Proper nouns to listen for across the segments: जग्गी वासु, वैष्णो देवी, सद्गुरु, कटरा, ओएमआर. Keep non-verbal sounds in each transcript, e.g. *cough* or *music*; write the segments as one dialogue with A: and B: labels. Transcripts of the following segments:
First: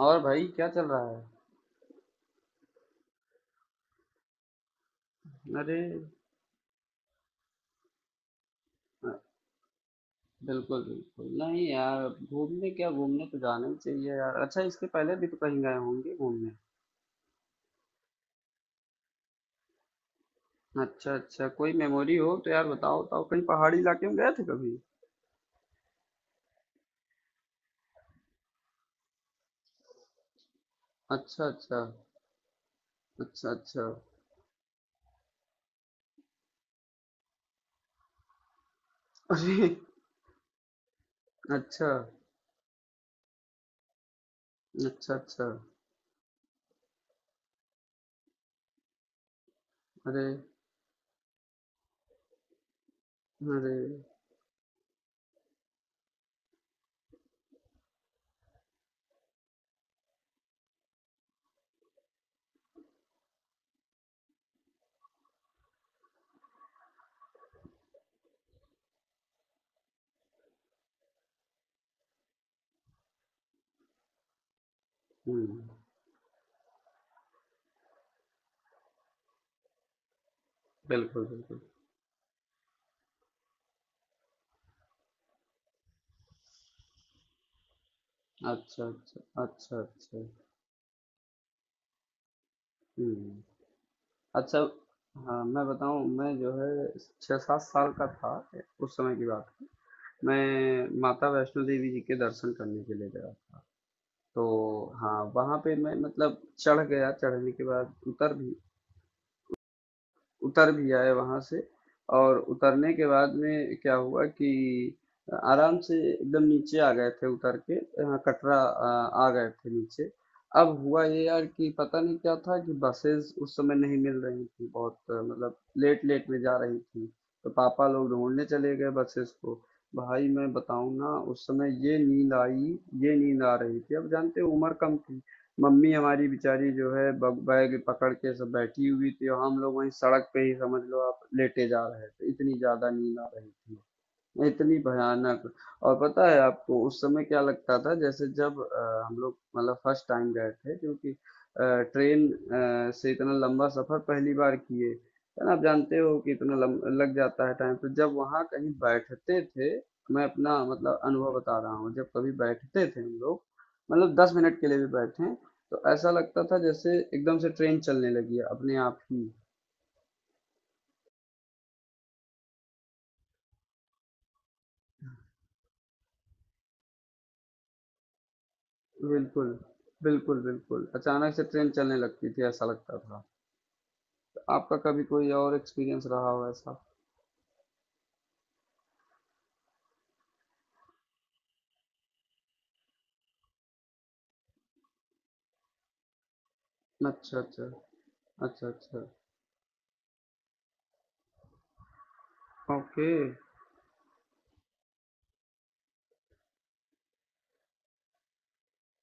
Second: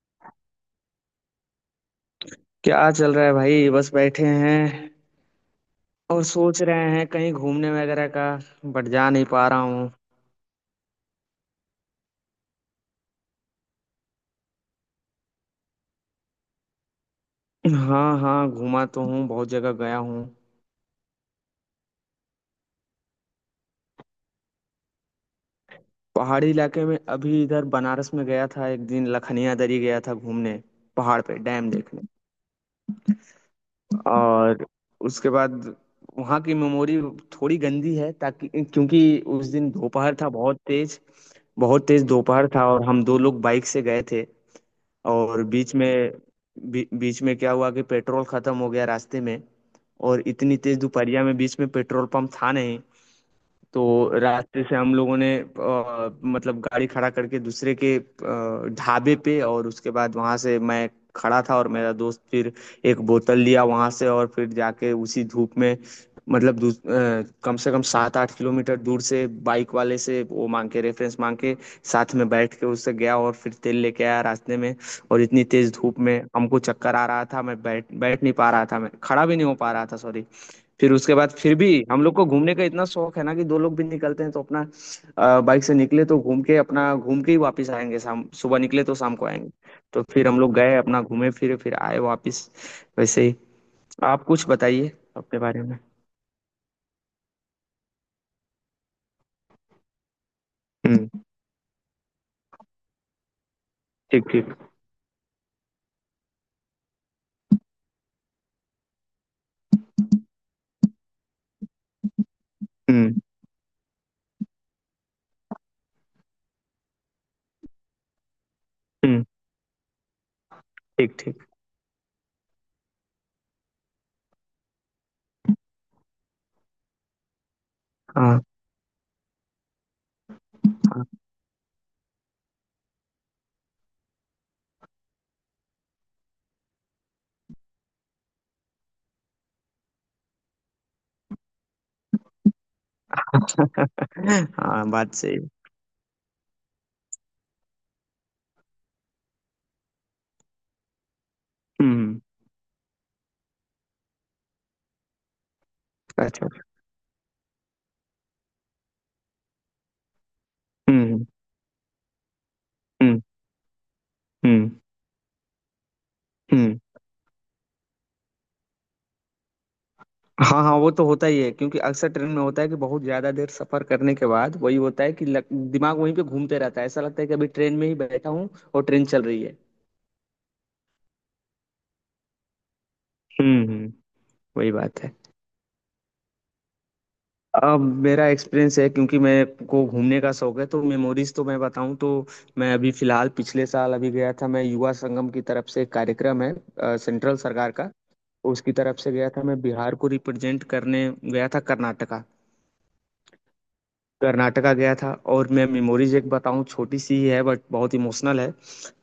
A: और भाई क्या चल रहा है।
B: क्या चल रहा है भाई, बस बैठे हैं।
A: अरे,
B: और सोच रहे हैं कहीं घूमने वगैरह का। बट जा नहीं पा रहा हूँ।
A: बिल्कुल बिल्कुल नहीं यार। घूमने क्या, घूमने तो जाना ही चाहिए यार। अच्छा, इसके पहले भी तो कहीं गए होंगे घूमने।
B: हाँ हाँ, घूमा तो हूँ, बहुत जगह गया हूँ।
A: अच्छा अच्छा, कोई मेमोरी हो तो यार बताओ बताओ, कहीं पहाड़ी इलाके में गए थे कभी?
B: पहाड़ी इलाके में अभी इधर बनारस में गया था, एक दिन लखनिया दरी गया था घूमने। पहाड़ पे
A: अच्छा
B: डैम
A: अच्छा।
B: देखने।
A: अच्छा अच्छा।
B: और उसके बाद वहाँ की मेमोरी थोड़ी गंदी है ताकि क्योंकि उस
A: अरे।
B: दिन दोपहर था बहुत तेज। बहुत
A: अच्छा
B: तेज दोपहर था और हम दो लोग बाइक से गए थे।
A: अच्छा।
B: और
A: अच्छा।
B: बीच में बीच में क्या हुआ कि पेट्रोल खत्म हो गया रास्ते में। और
A: अरे।
B: इतनी तेज दोपहरिया में बीच में पेट्रोल पंप था नहीं।
A: अरे।
B: तो रास्ते से हम लोगों ने मतलब गाड़ी खड़ा करके दूसरे के ढाबे पे। और उसके बाद वहां से मैं खड़ा था और मेरा दोस्त फिर एक बोतल लिया वहां से। और फिर जाके उसी धूप में मतलब कम से कम 7 8 किलोमीटर दूर से बाइक वाले से वो मांग के, रेफरेंस मांग के, साथ में बैठ के उससे गया और फिर तेल लेके आया रास्ते में। और इतनी
A: हम्म।
B: तेज धूप में हमको चक्कर आ रहा था, मैं बैठ बैठ नहीं पा रहा था, मैं खड़ा भी नहीं हो पा रहा था, सॉरी। फिर उसके
A: बिल्कुल
B: बाद फिर
A: बिल्कुल।
B: भी हम लोग को घूमने का इतना शौक है ना कि दो लोग भी निकलते हैं तो अपना बाइक से निकले तो घूम के, अपना घूम के ही वापस आएंगे, शाम सुबह
A: अच्छा
B: निकले तो शाम
A: अच्छा
B: को आएंगे।
A: अच्छा
B: तो
A: अच्छा।
B: फिर हम लोग गए अपना, घूमे फिरे, फिर आए वापस। वैसे
A: हम्म।
B: ही। आप कुछ
A: अच्छा।
B: बताइए अपने
A: हाँ,
B: बारे
A: मैं
B: में।
A: बताऊं। मैं जो है 6-7 साल का था, उस समय की बात। मैं
B: हम्म।
A: माता वैष्णो देवी जी के दर्शन करने के लिए गया था।
B: ठीक
A: तो
B: ठीक।
A: हाँ, वहाँ पे मैं मतलब चढ़ गया, चढ़ने के बाद उतर भी, आए वहाँ से। और उतरने के
B: हम्म
A: बाद में क्या हुआ कि आराम से एकदम नीचे आ गए थे, उतर के यहाँ कटरा
B: हम्म।
A: आ गए थे नीचे। अब हुआ
B: ठीक
A: ये
B: ठीक।
A: यार कि पता नहीं क्या था कि बसेस उस समय नहीं मिल रही थी, बहुत मतलब लेट लेट में जा रही थी। तो पापा लोग
B: हाँ
A: ढूंढने चले गए बसेस को। भाई मैं बताऊं
B: हाँ
A: ना, उस समय ये नींद आई, ये नींद आ रही थी। अब जानते हो उम्र कम थी। मम्मी हमारी बेचारी जो है ब बैग पकड़ के सब बैठी हुई थी और हम लोग वहीं सड़क पे ही समझ लो आप, लेटे जा रहे थे, इतनी ज़्यादा नींद आ रही थी। इतनी
B: हाँ, बात सही
A: भयानक।
B: है।
A: और पता है आपको उस समय क्या लगता था, जैसे जब हम लोग मतलब फर्स्ट टाइम गए थे, क्योंकि
B: हम्म।
A: ट्रेन से इतना लंबा सफर पहली बार किए, है ना। आप जानते हो कि
B: अच्छा।
A: इतना लग जाता है टाइम, तो जब वहां कहीं बैठते थे, मैं अपना मतलब
B: हम्म हम्म
A: अनुभव बता रहा हूँ, जब कभी बैठते थे हम लोग, मतलब 10 मिनट के
B: हम्म
A: लिए भी बैठे, तो ऐसा लगता था
B: हम्म।
A: जैसे एकदम से ट्रेन चलने लगी है अपने आप ही।
B: हाँ हाँ, वो तो होता ही है क्योंकि अक्सर ट्रेन में होता है कि बहुत ज्यादा देर सफर करने के बाद वही होता है कि दिमाग वहीं पे घूमते रहता है, ऐसा लगता है कि अभी ट्रेन में ही बैठा हूँ और ट्रेन चल रही
A: बिल्कुल।
B: है।
A: बिल्कुल बिल्कुल, अचानक से ट्रेन चलने लगती थी ऐसा लगता था।
B: हम्म। वही
A: आपका
B: बात
A: कभी
B: है।
A: कोई और एक्सपीरियंस रहा हो ऐसा?
B: अब मेरा एक्सपीरियंस है, क्योंकि मेरे को घूमने का शौक है तो मेमोरीज तो मैं बताऊं तो, मैं अभी फिलहाल पिछले साल अभी गया था, मैं युवा संगम की तरफ से, एक कार्यक्रम है सेंट्रल
A: अच्छा, अच्छा।
B: सरकार का,
A: अच्छा,
B: उसकी तरफ
A: अच्छा।
B: से गया था। मैं बिहार को रिप्रेजेंट करने गया था कर्नाटका।
A: ओके।
B: कर्नाटका गया था। और मैं मेमोरीज एक बताऊं, छोटी सी ही है बट बहुत इमोशनल है।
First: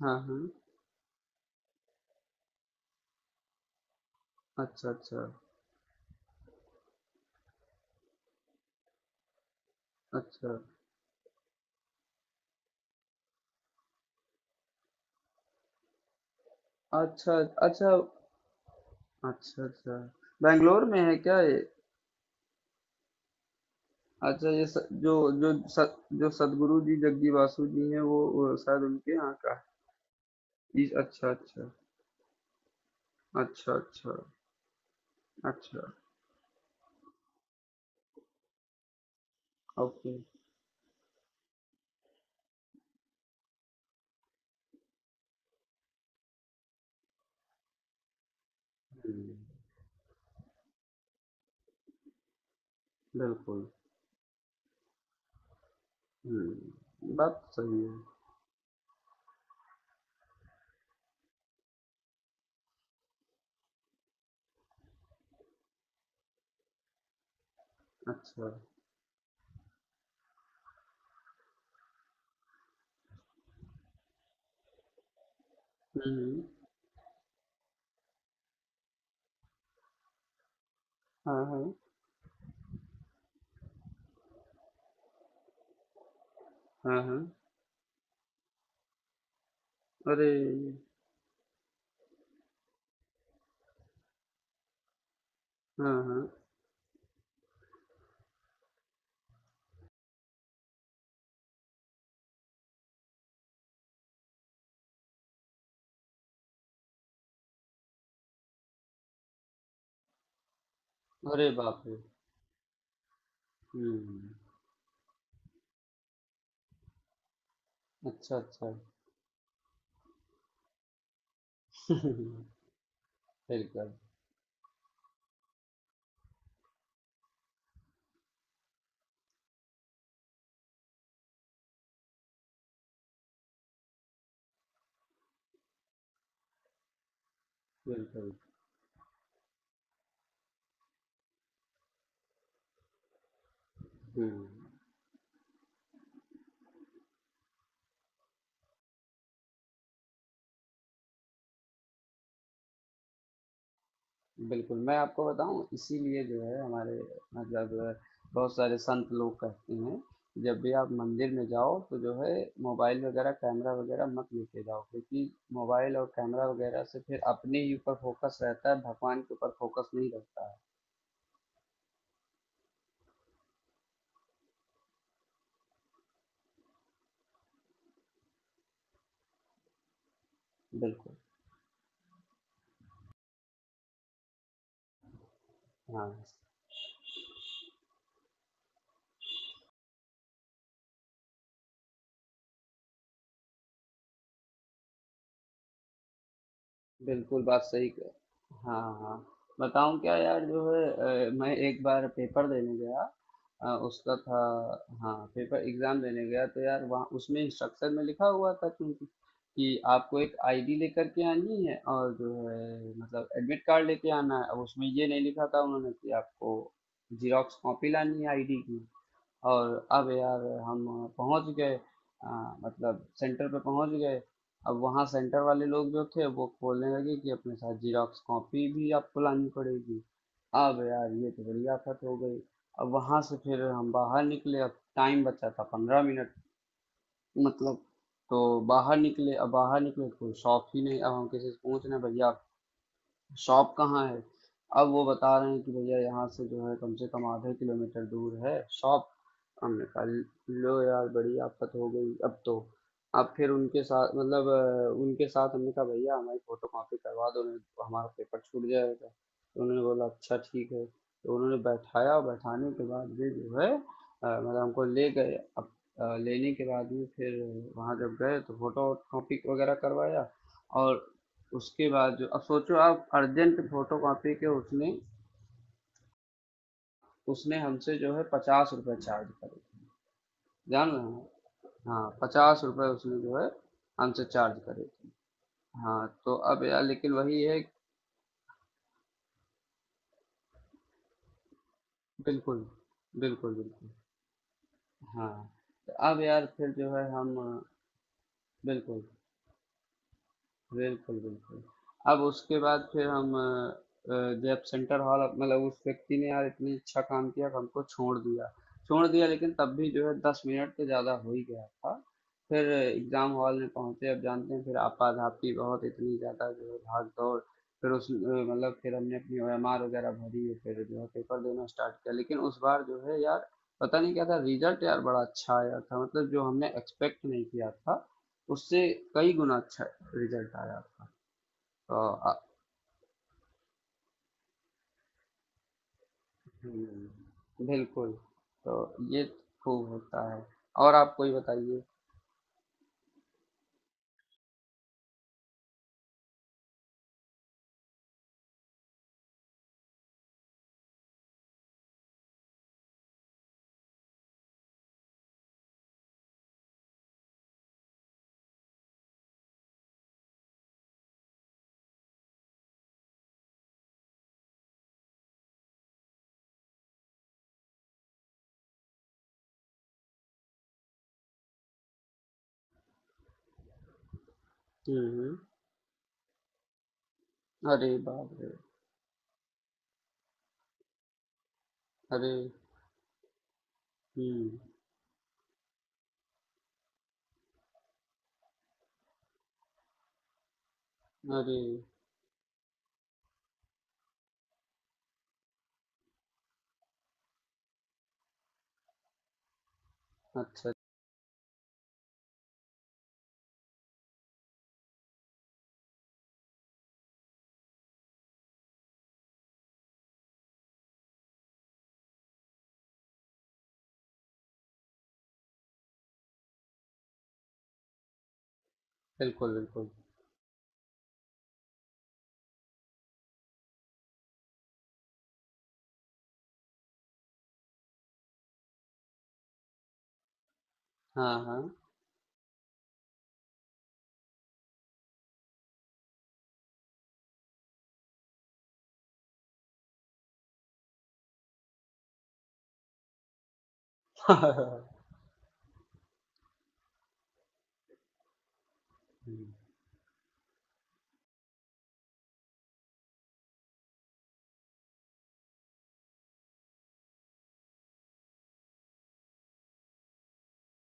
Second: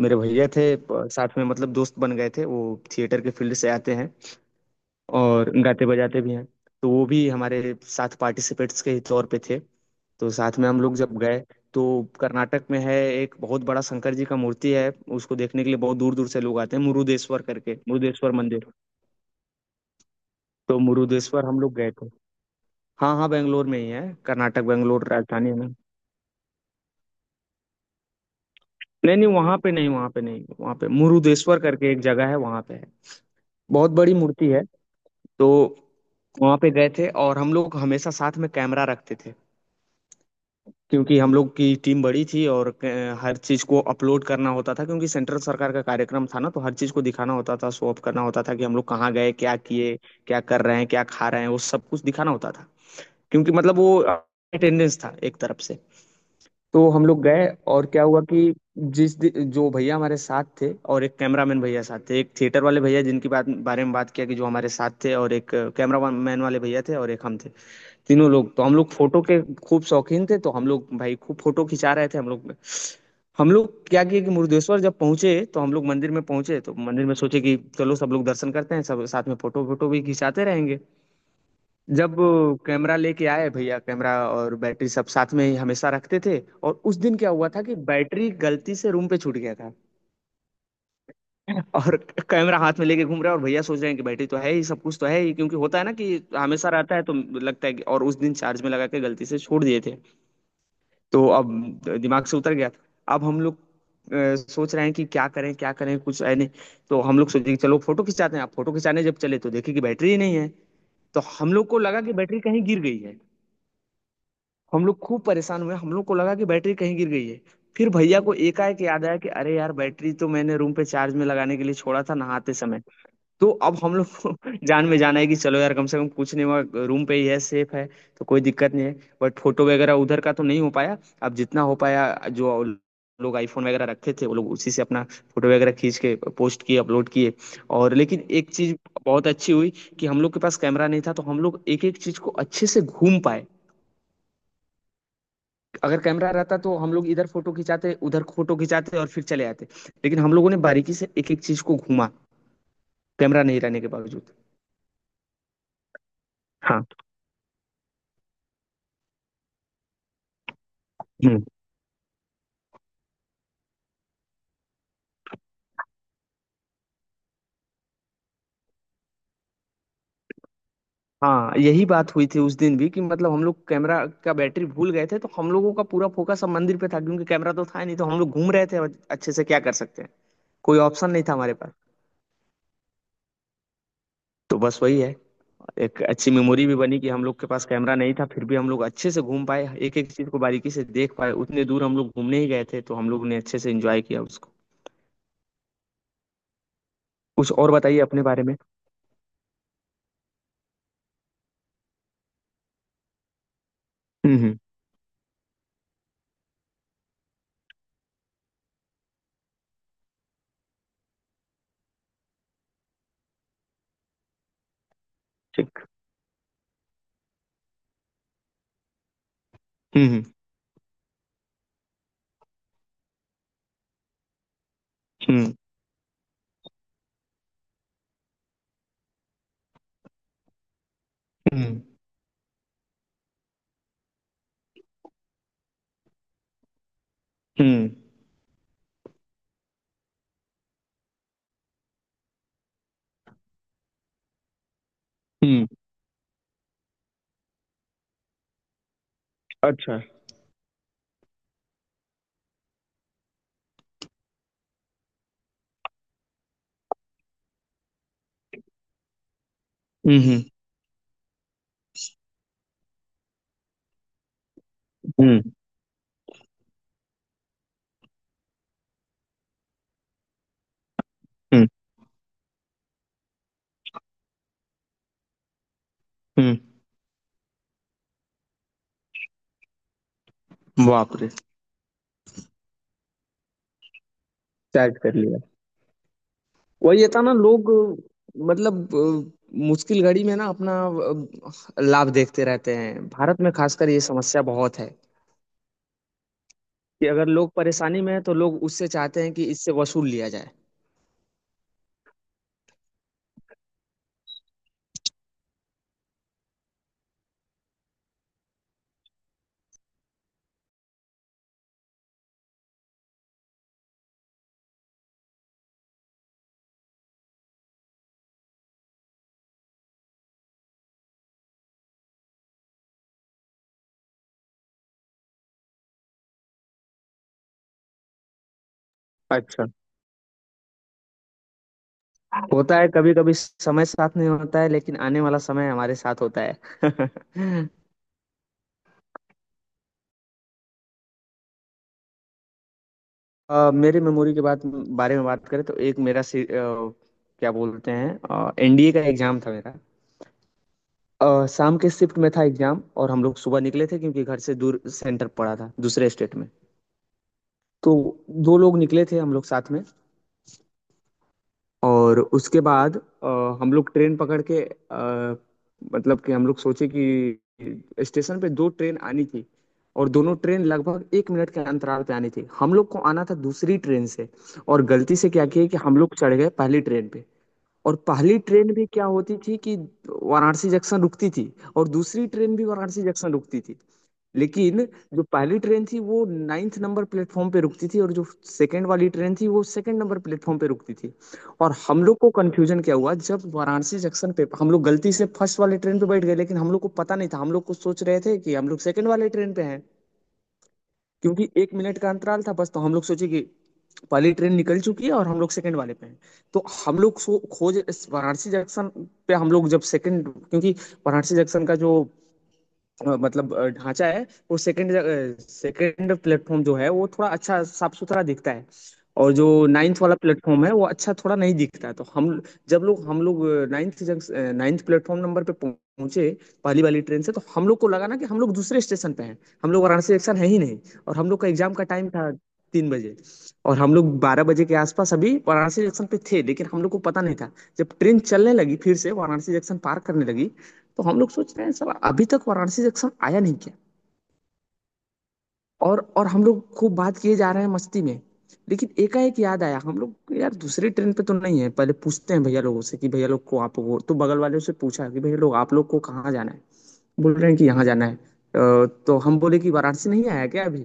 B: मेरे
A: हाँ,
B: भैया
A: हाँ।
B: थे साथ में, मतलब दोस्त बन गए थे वो। थिएटर के फील्ड से आते हैं
A: अच्छा, अच्छा।
B: और गाते बजाते भी हैं। तो वो भी हमारे साथ पार्टिसिपेट्स के ही तौर पे थे। तो
A: अच्छा।
B: साथ में हम लोग जब गए, तो कर्नाटक में है एक बहुत बड़ा शंकर जी का मूर्ति है, उसको देखने के लिए बहुत दूर दूर से लोग आते हैं,
A: अच्छा,
B: मुरुदेश्वर करके,
A: अच्छा।
B: मुरुदेश्वर मंदिर।
A: अच्छा, अच्छा।
B: तो
A: बैंगलोर में है क्या
B: मुरुदेश्वर हम
A: ये?
B: लोग गए थे। हाँ हाँ, बेंगलोर में ही है,
A: अच्छा,
B: कर्नाटक,
A: ये स
B: बेंगलोर
A: जो जो
B: राजधानी है ना।
A: सत जो सद्गुरु जी, जग्गी वासु जी हैं, वो शायद उनके
B: नहीं नहीं,
A: यहाँ
B: वहां
A: का
B: पे नहीं, वहां पे नहीं, वहां
A: है।
B: पे
A: इस अच्छा,
B: मुरुदेश्वर
A: अच्छा।
B: करके एक जगह है, वहां पे है।
A: अच्छा,
B: बहुत बड़ी
A: अच्छा।
B: मूर्ति है। तो
A: अच्छा।
B: वहां पे गए थे और हम लोग हमेशा साथ में कैमरा रखते थे।
A: ओके।
B: क्योंकि हम लोग की टीम बड़ी थी और हर चीज को अपलोड करना होता था, क्योंकि सेंट्रल सरकार का कार्यक्रम था ना, तो हर चीज को दिखाना होता था, शो ऑफ करना होता था कि हम लोग कहाँ गए,
A: हुँ।
B: क्या किए, क्या कर रहे हैं, क्या खा रहे हैं, वो सब कुछ दिखाना होता था। क्योंकि
A: बिल्कुल।
B: मतलब वो अटेंडेंस था एक तरफ से।
A: हुँ।
B: तो हम लोग
A: बात
B: गए
A: तो सही
B: और
A: है।
B: क्या हुआ कि, जो भैया हमारे साथ थे और एक कैमरामैन भैया साथ थे, एक थिएटर वाले भैया जिनकी बात बारे में बात किया, कि जो हमारे साथ थे, और एक कैमरामैन वाले भैया थे, और एक हम थे। तीनों
A: अच्छा।
B: लोग, तो हम लोग फोटो के खूब शौकीन थे, तो हम लोग भाई खूब फोटो खिंचा रहे थे हम लोग। हम लोग क्या किए कि मुरुदेश्वर जब पहुंचे तो हम लोग
A: हुँ,
B: मंदिर में पहुंचे,
A: हुँ।
B: तो मंदिर में सोचे कि चलो सब लोग दर्शन करते हैं, सब साथ में फोटो वोटो भी खिंचाते रहेंगे।
A: हाँ, हाँ।
B: जब कैमरा लेके आए भैया, कैमरा और बैटरी सब साथ में ही हमेशा रखते थे, और उस
A: हाँ,
B: दिन
A: हाँ।
B: क्या हुआ था कि बैटरी गलती से रूम पे छूट गया था।
A: अरे!
B: *laughs* और कैमरा हाथ में लेके घूम रहे हैं और भैया सोच रहे हैं कि बैटरी तो है ही, सब कुछ तो है ही, क्योंकि होता है
A: हाँ,
B: ना कि
A: हाँ।
B: हमेशा रहता है तो लगता है कि, और उस दिन चार्ज में लगा के गलती से छोड़ दिए थे। तो अब दिमाग से उतर गया था। अब हम लोग सोच रहे हैं कि क्या करें क्या करें, कुछ है नहीं। तो हम लोग सोचे कि चलो फोटो खिंचाते हैं। आप फोटो खिंचाने जब चले तो देखे कि बैटरी ही नहीं है। तो
A: अरे
B: हम लोग
A: बाप
B: को
A: रे!
B: लगा कि बैटरी कहीं गिर गई है।
A: हुँ।
B: हम लोग खूब परेशान हुए, हम लोग को लगा कि बैटरी कहीं गिर गई है। फिर भैया
A: अच्छा,
B: को
A: अच्छा।
B: एकाएक याद आया कि अरे यार, बैटरी तो मैंने रूम पे चार्ज में लगाने के लिए छोड़ा था नहाते
A: *laughs*
B: समय। तो अब
A: बिल्कुल,
B: हम लोग को *laughs* जान में जाना है कि चलो यार कम से कम कुछ नहीं हुआ, रूम पे ही है, सेफ है, तो कोई दिक्कत नहीं है। बट फोटो वगैरह उधर का तो नहीं हो पाया। अब जितना हो पाया, जो लोग आईफोन वगैरह रखे थे, वो लोग उसी से अपना फोटो वगैरह खींच के पोस्ट किए, अपलोड किए। और लेकिन
A: बिल्कुल।
B: एक चीज बहुत अच्छी हुई, कि हम लोग के पास कैमरा नहीं था तो हम लोग एक एक चीज को अच्छे से घूम पाए।
A: हुँ।
B: अगर कैमरा रहता तो हम लोग इधर फोटो खिंचाते, उधर फोटो खिंचाते, और फिर चले आते। लेकिन हम लोगों ने बारीकी से एक एक चीज को घूमा, कैमरा नहीं रहने के बावजूद।
A: बिल्कुल, मैं आपको बताऊँ, इसीलिए जो है
B: हाँ।
A: हमारे मतलब बहुत सारे संत लोग कहते हैं, जब भी आप मंदिर में
B: हम्म।
A: जाओ तो जो है मोबाइल वगैरह, कैमरा वगैरह मत लेके जाओ, क्योंकि मोबाइल और कैमरा वगैरह से फिर अपने ही ऊपर फ़ोकस रहता है, भगवान के ऊपर फ़ोकस नहीं रहता है।
B: हाँ यही बात हुई थी उस दिन भी कि मतलब हम लोग कैमरा का बैटरी भूल गए थे तो हम लोगों का पूरा फोकस अब मंदिर पे था, क्योंकि कैमरा तो था ही नहीं, तो हम लोग घूम रहे थे और अच्छे से, क्या कर सकते हैं, कोई
A: बिल्कुल।
B: ऑप्शन नहीं था हमारे पास। तो बस वही है, एक
A: हाँ।
B: अच्छी मेमोरी भी बनी, कि हम लोग के पास कैमरा नहीं था फिर भी हम लोग अच्छे से घूम पाए, एक एक चीज को बारीकी से देख पाए, उतने दूर हम लोग घूमने ही गए थे तो हम लोग ने अच्छे से एंजॉय किया उसको।
A: बिल्कुल,
B: कुछ
A: बात
B: और
A: सही
B: बताइए
A: क।
B: अपने बारे में।
A: हाँ, हाँ। बताऊँ क्या यार, जो है मैं एक बार पेपर देने गया, उसका था।
B: हम्म।
A: हाँ, पेपर, एग्ज़ाम देने गया तो यार वहाँ उसमें इंस्ट्रक्शन में लिखा हुआ था क्योंकि, कि आपको एक आईडी लेकर के आनी है, और जो है मतलब एडमिट कार्ड लेके आना है। अब उसमें ये नहीं लिखा था
B: ठीक।
A: उन्होंने कि आपको ज़ेरॉक्स कॉपी लानी है आईडी की। और अब
B: हम्म
A: यार हम पहुंच गए, अ, मतलब सेंटर पे पहुंच गए। अब वहाँ सेंटर
B: हम्म
A: वाले लोग जो थे वो बोलने लगे कि अपने साथ जीरोक्स कॉपी भी आपको लानी पड़ेगी। अब यार ये तो बड़ी
B: हम्म
A: आफत हो गई। अब वहाँ से फिर हम बाहर निकले, अब टाइम बचा था 15 मिनट, मतलब।
B: हम्म
A: तो बाहर निकले, अब बाहर निकले तो कोई शॉप ही नहीं। अब हम किसी से पूछ रहे हैं, भैया शॉप कहाँ है? अब वो बता रहे हैं
B: हम्म।
A: कि भैया यहाँ से जो है कम से कम आधे किलोमीटर दूर है शॉप। हमने
B: अच्छा।
A: कहा, लो यार बड़ी आफत हो गई अब तो। अब फिर उनके साथ मतलब उनके साथ हमने कहा, भैया हमारी फोटो कॉपी करवा दो नहीं तो हमारा पेपर छूट जाएगा। तो उन्होंने बोला
B: हम्म
A: अच्छा
B: हम्म
A: ठीक है। तो उन्होंने बैठाया, और बैठाने के बाद ये जो है मतलब हमको ले गए।
B: हम्म
A: अब लेने के बाद में फिर वहाँ जब गए तो फोटो कॉपी वगैरह करवाया। और
B: हम्म
A: उसके बाद जो अब सोचो आप, अर्जेंट फोटो कॉपी के उसने
B: हम्म,
A: उसने हमसे जो है 50 रुपये चार्ज करे, जान रहे
B: बाप रे।
A: हैं। हाँ, 50 रुपये उसने जो है हमसे चार्ज करे
B: चैट
A: थे।
B: कर लिया।
A: हाँ तो अब यार
B: वही
A: लेकिन
B: ये था ना
A: वही है।
B: लोग, मतलब मुश्किल घड़ी में ना अपना लाभ देखते
A: बिल्कुल।
B: रहते हैं। भारत
A: बिल्कुल
B: में
A: बिल्कुल।
B: खासकर ये समस्या बहुत है
A: हाँ। तो अब यार फिर जो है
B: कि अगर
A: हम,
B: लोग परेशानी में हैं तो लोग उससे
A: बिल्कुल।
B: चाहते हैं कि इससे वसूल लिया जाए।
A: बिल्कुल, बिल्कुल। अब उसके बाद फिर हम, अ, जब सेंटर हॉल मतलब उस व्यक्ति ने यार इतनी अच्छा काम किया कि हमको छोड़ दिया। छोड़ दिया, लेकिन तब भी जो है 10 मिनट तो ज़्यादा हो ही गया था। फिर एग्ज़ाम हॉल में पहुँचे, अब जानते हैं फिर आपाधापी बहुत इतनी ज़्यादा जो है भाग-दौड़, फिर उस मतलब फिर हमने अपनी ओएमआर वगैरह भरी है, फिर जो है पेपर देना स्टार्ट किया। लेकिन उस बार जो है यार पता नहीं क्या था, रिज़ल्ट यार बड़ा अच्छा आया था, मतलब जो हमने एक्सपेक्ट नहीं किया था, उससे कई गुना
B: अच्छा।
A: अच्छा रिजल्ट आया आपका। तो आ-
B: होता है कभी कभी समय साथ नहीं होता है, लेकिन आने वाला समय हमारे साथ होता है।
A: हम्म,
B: *laughs*
A: बिल्कुल। तो ये खूब होता है, और आप कोई बताइए।
B: मेरे मेमोरी के बात बारे में बात करें तो एक मेरा क्या बोलते हैं, एनडीए का एग्जाम था मेरा। शाम के शिफ्ट में था एग्जाम, और हम लोग सुबह निकले थे क्योंकि घर से दूर सेंटर पड़ा था, दूसरे स्टेट में। तो दो लोग निकले थे हम लोग साथ में। और उसके बाद हम लोग ट्रेन पकड़ के मतलब कि हम लोग सोचे कि स्टेशन पे दो ट्रेन आनी थी और दोनों ट्रेन लगभग 1 मिनट के अंतराल पे आनी थी, हम लोग को आना था दूसरी ट्रेन से। और गलती से
A: हम्म।
B: क्या किया कि हम लोग चढ़ गए पहली ट्रेन पे।
A: अरे
B: और
A: बाप
B: पहली
A: रे।
B: ट्रेन भी क्या होती थी कि वाराणसी जंक्शन रुकती थी, और
A: अरे।
B: दूसरी ट्रेन भी वाराणसी जंक्शन रुकती थी।
A: हम्म।
B: लेकिन जो पहली ट्रेन थी वो नाइन्थ नंबर प्लेटफॉर्म पे रुकती थी, और जो सेकंड वाली ट्रेन थी वो सेकंड नंबर प्लेटफॉर्म पे रुकती थी।
A: अरे।
B: और हम लोग को कंफ्यूजन क्या हुआ, जब वाराणसी जंक्शन पे हम लोग गलती से फर्स्ट वाले ट्रेन पे बैठ गए लेकिन हम लोग को पता नहीं था, हम लोग को सोच रहे थे कि हम लोग सेकंड वाले ट्रेन पे हैं।
A: अच्छा।
B: क्योंकि 1 मिनट का अंतराल था बस, तो हम लोग सोचे कि पहली ट्रेन निकल चुकी है और हम लोग सेकंड वाले पे हैं। तो हम लोग सो खोज इस वाराणसी जंक्शन पे हम लोग जब सेकंड, क्योंकि वाराणसी जंक्शन का जो मतलब ढांचा है, वो सेकंड, सेकंड प्लेटफॉर्म जो है वो थोड़ा अच्छा साफ सुथरा दिखता है, और जो
A: बिल्कुल बिल्कुल।
B: नाइन्थ वाला प्लेटफॉर्म है वो अच्छा थोड़ा नहीं दिखता है। तो हम, जब लोग, हम लोग ninth junction ninth platform number पे पहुंचे, पहली वाली ट्रेन से, तो हम लोग को लगा ना कि हम लोग दूसरे स्टेशन पे हैं, हम लोग वाराणसी जंक्शन है ही नहीं। और
A: हाँ,
B: हम लोग का
A: हाँ।
B: एग्जाम का टाइम था 3 बजे, और हम लोग 12 बजे के आसपास अभी वाराणसी जंक्शन पे थे, लेकिन हम लोग को पता नहीं था। जब ट्रेन चलने लगी फिर से वाराणसी जंक्शन पार करने लगी, तो हम लोग सोच रहे हैं सर अभी तक वाराणसी सेक्शन आया नहीं क्या।
A: *laughs* हम्म।
B: और हम लोग खूब बात किए जा रहे हैं मस्ती में। लेकिन एकाएक याद आया, हम लोग यार दूसरी ट्रेन पे तो नहीं है, पहले पूछते हैं भैया लोगों से कि भैया लोग को आप, वो तो बगल वाले से पूछा कि भैया लोग आप लोग को कहाँ जाना है। बोल रहे हैं कि यहाँ जाना है, तो हम बोले कि वाराणसी नहीं आया क्या अभी।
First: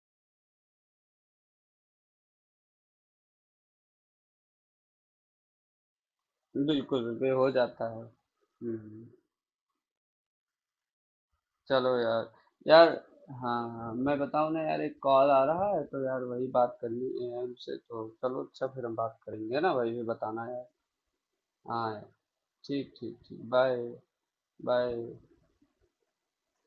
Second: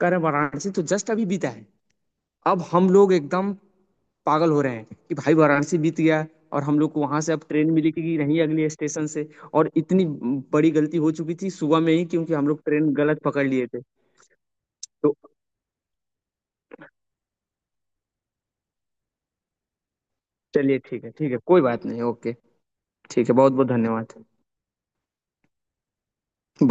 B: कह रहे हैं, वाराणसी तो जस्ट अभी बीता है। अब हम लोग एकदम पागल हो रहे हैं कि भाई वाराणसी बीत गया और हम लोग को
A: बिल्कुल
B: वहां
A: बिल्कुल,
B: से अब
A: हो
B: ट्रेन
A: जाता है।
B: मिलेगी नहीं, अगले स्टेशन
A: हम्म।
B: से। और इतनी बड़ी गलती हो चुकी थी सुबह
A: चलो
B: में ही,
A: यार,
B: क्योंकि हम लोग
A: यार,
B: ट्रेन गलत पकड़
A: हाँ
B: लिए थे।
A: हाँ, मैं बताऊँ ना यार, एक
B: तो
A: कॉल आ रहा है तो यार वही बात करनी है हमसे, तो चलो अच्छा, फिर हम बात करेंगे ना भाई, फिर बताना यार।
B: चलिए ठीक है, ठीक है, कोई बात
A: हाँ यार।
B: नहीं, ओके।
A: ठीक ठीक
B: ठीक है,
A: ठीक।
B: बहुत बहुत
A: बाय।
B: धन्यवाद।
A: Bye.